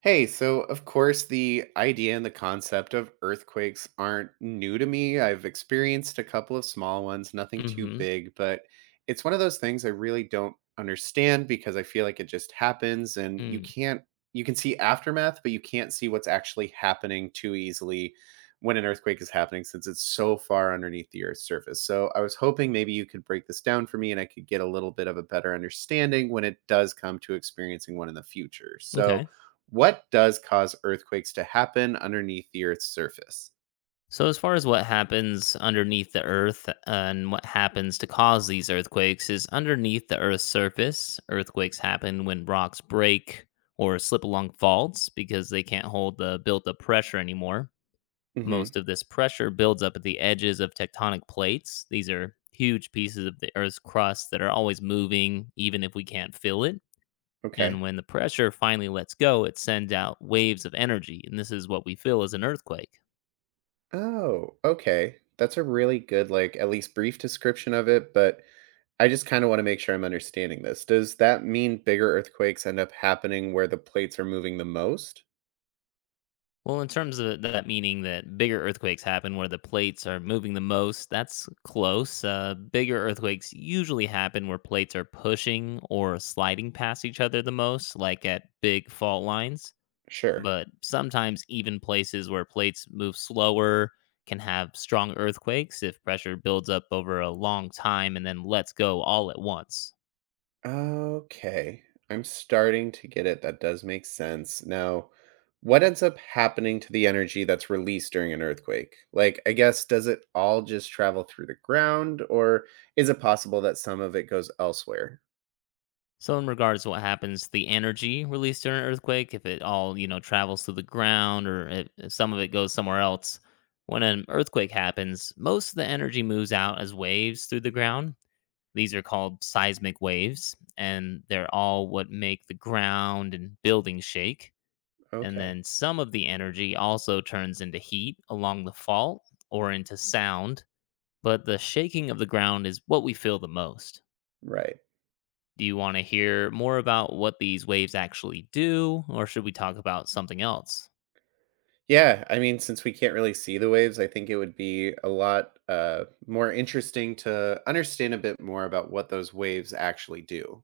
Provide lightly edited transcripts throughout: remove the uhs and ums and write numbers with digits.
Hey, so of course, the idea and the concept of earthquakes aren't new to me. I've experienced a couple of small ones, nothing too Mhm. big, but it's one of those things I really don't understand because I feel like it just happens and you Mm. can't, you can see aftermath, but you can't see what's actually happening too easily when an earthquake is happening since it's so far underneath the earth's surface. So I was hoping maybe you could break this down for me and I could get a little bit of a better understanding when it does come to experiencing one in the future. So, Okay. what does cause earthquakes to happen underneath the Earth's surface? So as far as what happens underneath the earth and what happens to cause these earthquakes is underneath the earth's surface, earthquakes happen when rocks break or slip along faults because they can't hold the built up pressure anymore. Hmm. Most of this pressure builds up at the edges of tectonic plates. These are huge pieces of the earth's crust that are always moving even if we can't feel it. Okay. And when the pressure finally lets go, it sends out waves of energy, and this is what we feel as an earthquake. Oh, okay. That's a really good, like, at least brief description of it, but I just kind of want to make sure I'm understanding this. Does that mean bigger earthquakes end up happening where the plates are moving the most? Well, in terms of that meaning that bigger earthquakes happen where the plates are moving the most, that's close. Bigger earthquakes usually happen where plates are pushing or sliding past each other the most, like at big fault lines. Sure. But sometimes, even places where plates move slower can have strong earthquakes if pressure builds up over a long time and then lets go all at once. Okay. I'm starting to get it. That does make sense. Now, what ends up happening to the energy that's released during an earthquake? Like, I guess, does it all just travel through the ground, or is it possible that some of it goes elsewhere? So, in regards to what happens, the energy released during an earthquake, if it all, you know, travels through the ground or if some of it goes somewhere else, when an earthquake happens, most of the energy moves out as waves through the ground. These are called seismic waves, and they're all what make the ground and buildings shake. And Okay. then some of the energy also turns into heat along the fault or into sound, but the shaking of the ground is what we feel the most. Right. Do you want to hear more about what these waves actually do, or should we talk about something else? Yeah. I mean, since we can't really see the waves, I think it would be a lot more interesting to understand a bit more about what those waves actually do.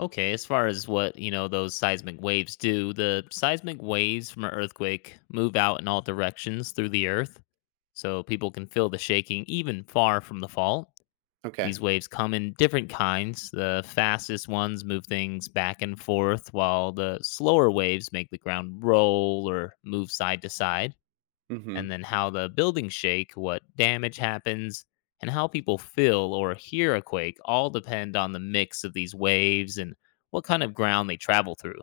Okay, as far as what, you know, those seismic waves do, the seismic waves from an earthquake move out in all directions through the earth, so people can feel the shaking even far from the fault. Okay. These waves come in different kinds. The fastest ones move things back and forth, while the slower waves make the ground roll or move side to side. Mm hmm. And then how the buildings shake, what damage happens, and how people feel or hear a quake all depend on the mix of these waves and what kind of ground they travel through.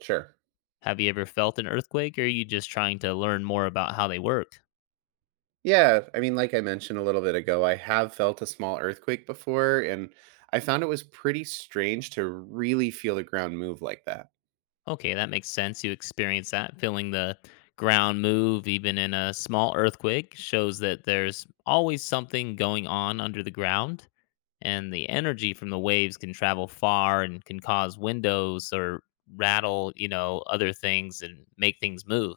Sure. Have you ever felt an earthquake, or are you just trying to learn more about how they work? Yeah, I mean, like I mentioned a little bit ago, I have felt a small earthquake before, and I found it was pretty strange to really feel the ground move like that. Okay, that makes sense. You experience that feeling the ground move, even in a small earthquake, shows that there's always something going on under the ground. And the energy from the waves can travel far and can cause windows or rattle, you know, other things and make things move.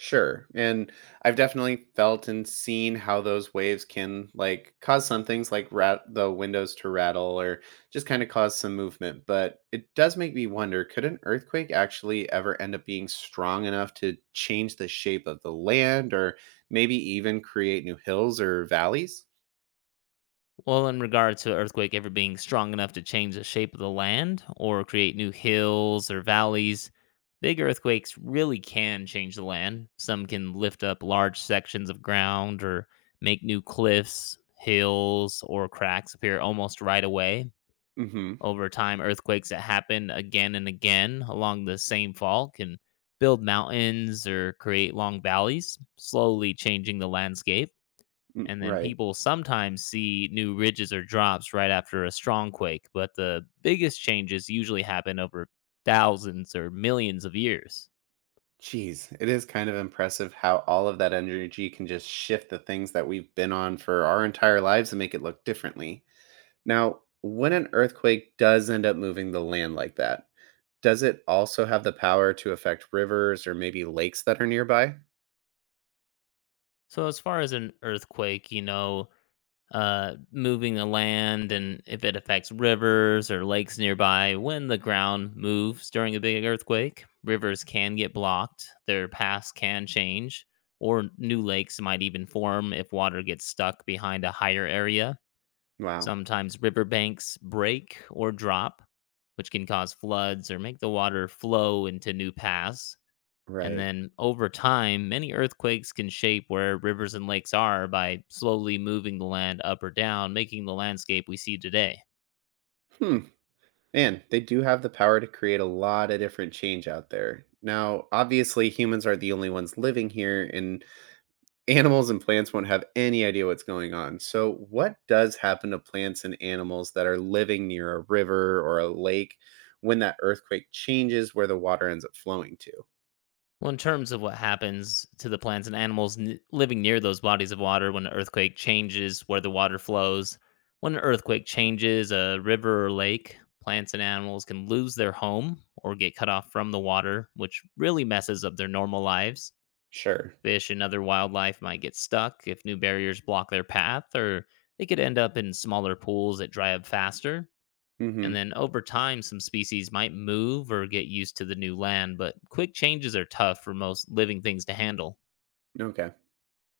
Sure. And I've definitely felt and seen how those waves can like cause some things like rat the windows to rattle or just kind of cause some movement. But it does make me wonder, could an earthquake actually ever end up being strong enough to change the shape of the land or maybe even create new hills or valleys? Well, in regard to earthquake ever being strong enough to change the shape of the land or create new hills or valleys, big earthquakes really can change the land. Some can lift up large sections of ground or make new cliffs, hills, or cracks appear almost right away. Mm-hmm. Over time, earthquakes that happen again and again along the same fault can build mountains or create long valleys, slowly changing the landscape. And then Right. people sometimes see new ridges or drops right after a strong quake, but the biggest changes usually happen over thousands or millions of years. Jeez, it is kind of impressive how all of that energy can just shift the things that we've been on for our entire lives and make it look differently. Now, when an earthquake does end up moving the land like that, does it also have the power to affect rivers or maybe lakes that are nearby? So, as far as an earthquake, you know, moving the land and if it affects rivers or lakes nearby. When the ground moves during a big earthquake, rivers can get blocked, their paths can change, or new lakes might even form if water gets stuck behind a higher area. Wow, Sometimes riverbanks break or drop, which can cause floods or make the water flow into new paths. And right. then over time, many earthquakes can shape where rivers and lakes are by slowly moving the land up or down, making the landscape we see today. Hmm, man, they do have the power to create a lot of different change out there. Now, obviously, humans are the only ones living here, and animals and plants won't have any idea what's going on. So, what does happen to plants and animals that are living near a river or a lake when that earthquake changes where the water ends up flowing to? Well, in terms of what happens to the plants and animals living near those bodies of water when an earthquake changes where the water flows, when an earthquake changes a river or lake, plants and animals can lose their home or get cut off from the water, which really messes up their normal lives. Sure. Fish and other wildlife might get stuck if new barriers block their path, or they could end up in smaller pools that dry up faster. And Hmm. then over time, some species might move or get used to the new land, but quick changes are tough for most living things to handle. Okay.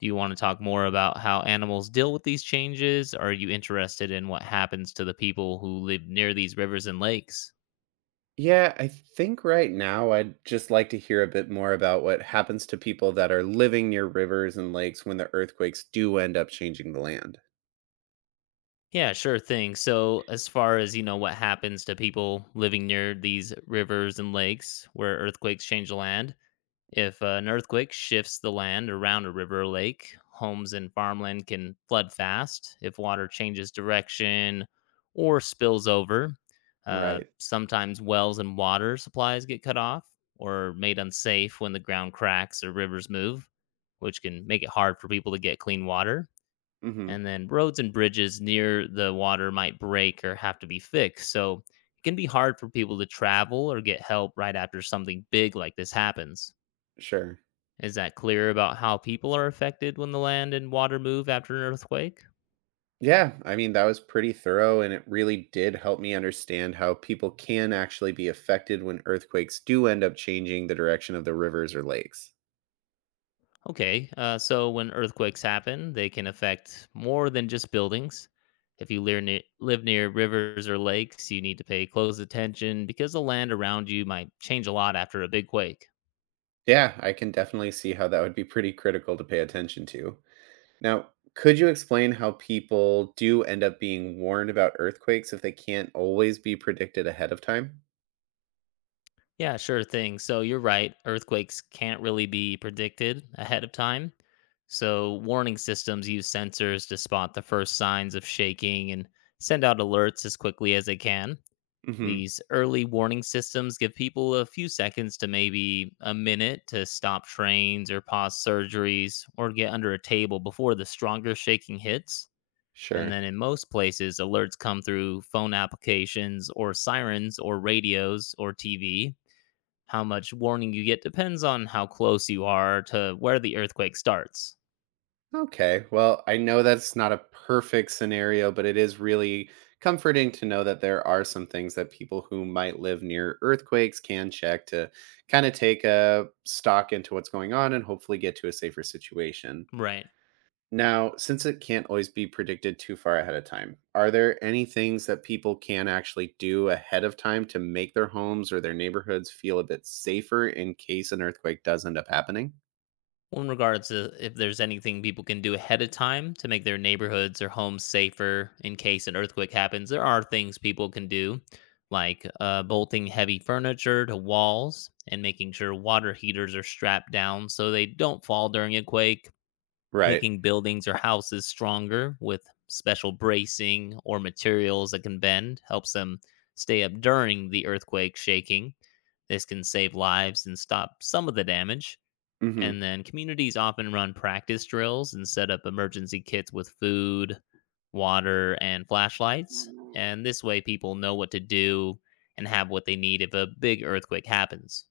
Do you want to talk more about how animals deal with these changes? Or are you interested in what happens to the people who live near these rivers and lakes? Yeah, I think right now I'd just like to hear a bit more about what happens to people that are living near rivers and lakes when the earthquakes do end up changing the land. Yeah, sure thing. So, as far as you know, what happens to people living near these rivers and lakes where earthquakes change the land? If an earthquake shifts the land around a river or lake, homes and farmland can flood fast. If water changes direction or spills over, Right. sometimes wells and water supplies get cut off or made unsafe when the ground cracks or rivers move, which can make it hard for people to get clean water. Hmm. And then roads and bridges near the water might break or have to be fixed. So it can be hard for people to travel or get help right after something big like this happens. Sure. Is that clear about how people are affected when the land and water move after an earthquake? Yeah, I mean, that was pretty thorough, and it really did help me understand how people can actually be affected when earthquakes do end up changing the direction of the rivers or lakes. Okay, so when earthquakes happen, they can affect more than just buildings. If you live near rivers or lakes, you need to pay close attention because the land around you might change a lot after a big quake. Yeah, I can definitely see how that would be pretty critical to pay attention to. Now, could you explain how people do end up being warned about earthquakes if they can't always be predicted ahead of time? Yeah, sure thing. So you're right, earthquakes can't really be predicted ahead of time. So warning systems use sensors to spot the first signs of shaking and send out alerts as quickly as they can. Hmm. These early warning systems give people a few seconds to maybe a minute to stop trains or pause surgeries or get under a table before the stronger shaking hits. And Sure. then in most places, alerts come through phone applications or sirens or radios or TV. How much warning you get depends on how close you are to where the earthquake starts. Okay. Well, I know that's not a perfect scenario, but it is really comforting to know that there are some things that people who might live near earthquakes can check to kind of take a stock into what's going on and hopefully get to a safer situation. Right. Now, since it can't always be predicted too far ahead of time, are there any things that people can actually do ahead of time to make their homes or their neighborhoods feel a bit safer in case an earthquake does end up happening? Well, in regards to if there's anything people can do ahead of time to make their neighborhoods or homes safer in case an earthquake happens, there are things people can do, like bolting heavy furniture to walls and making sure water heaters are strapped down so they don't fall during a quake, Right. making buildings or houses stronger with special bracing or materials that can bend helps them stay up during the earthquake shaking. This can save lives and stop some of the damage and then communities often run practice drills and set up emergency kits with food, water, and flashlights. Mhm. And this way, people know what to do and have what they need if a big earthquake happens.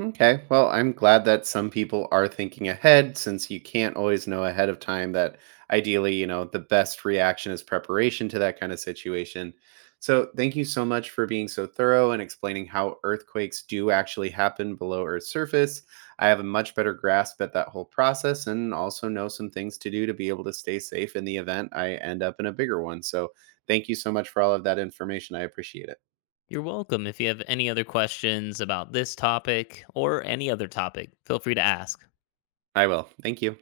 Okay. Well, I'm glad that some people are thinking ahead since you can't always know ahead of time that ideally, you know, the best reaction is preparation to that kind of situation. So, thank you so much for being so thorough and explaining how earthquakes do actually happen below Earth's surface. I have a much better grasp at that whole process and also know some things to do to be able to stay safe in the event I end up in a bigger one. So, thank you so much for all of that information. I appreciate it. You're welcome. If you have any other questions about this topic or any other topic, feel free to ask. I will. Thank you.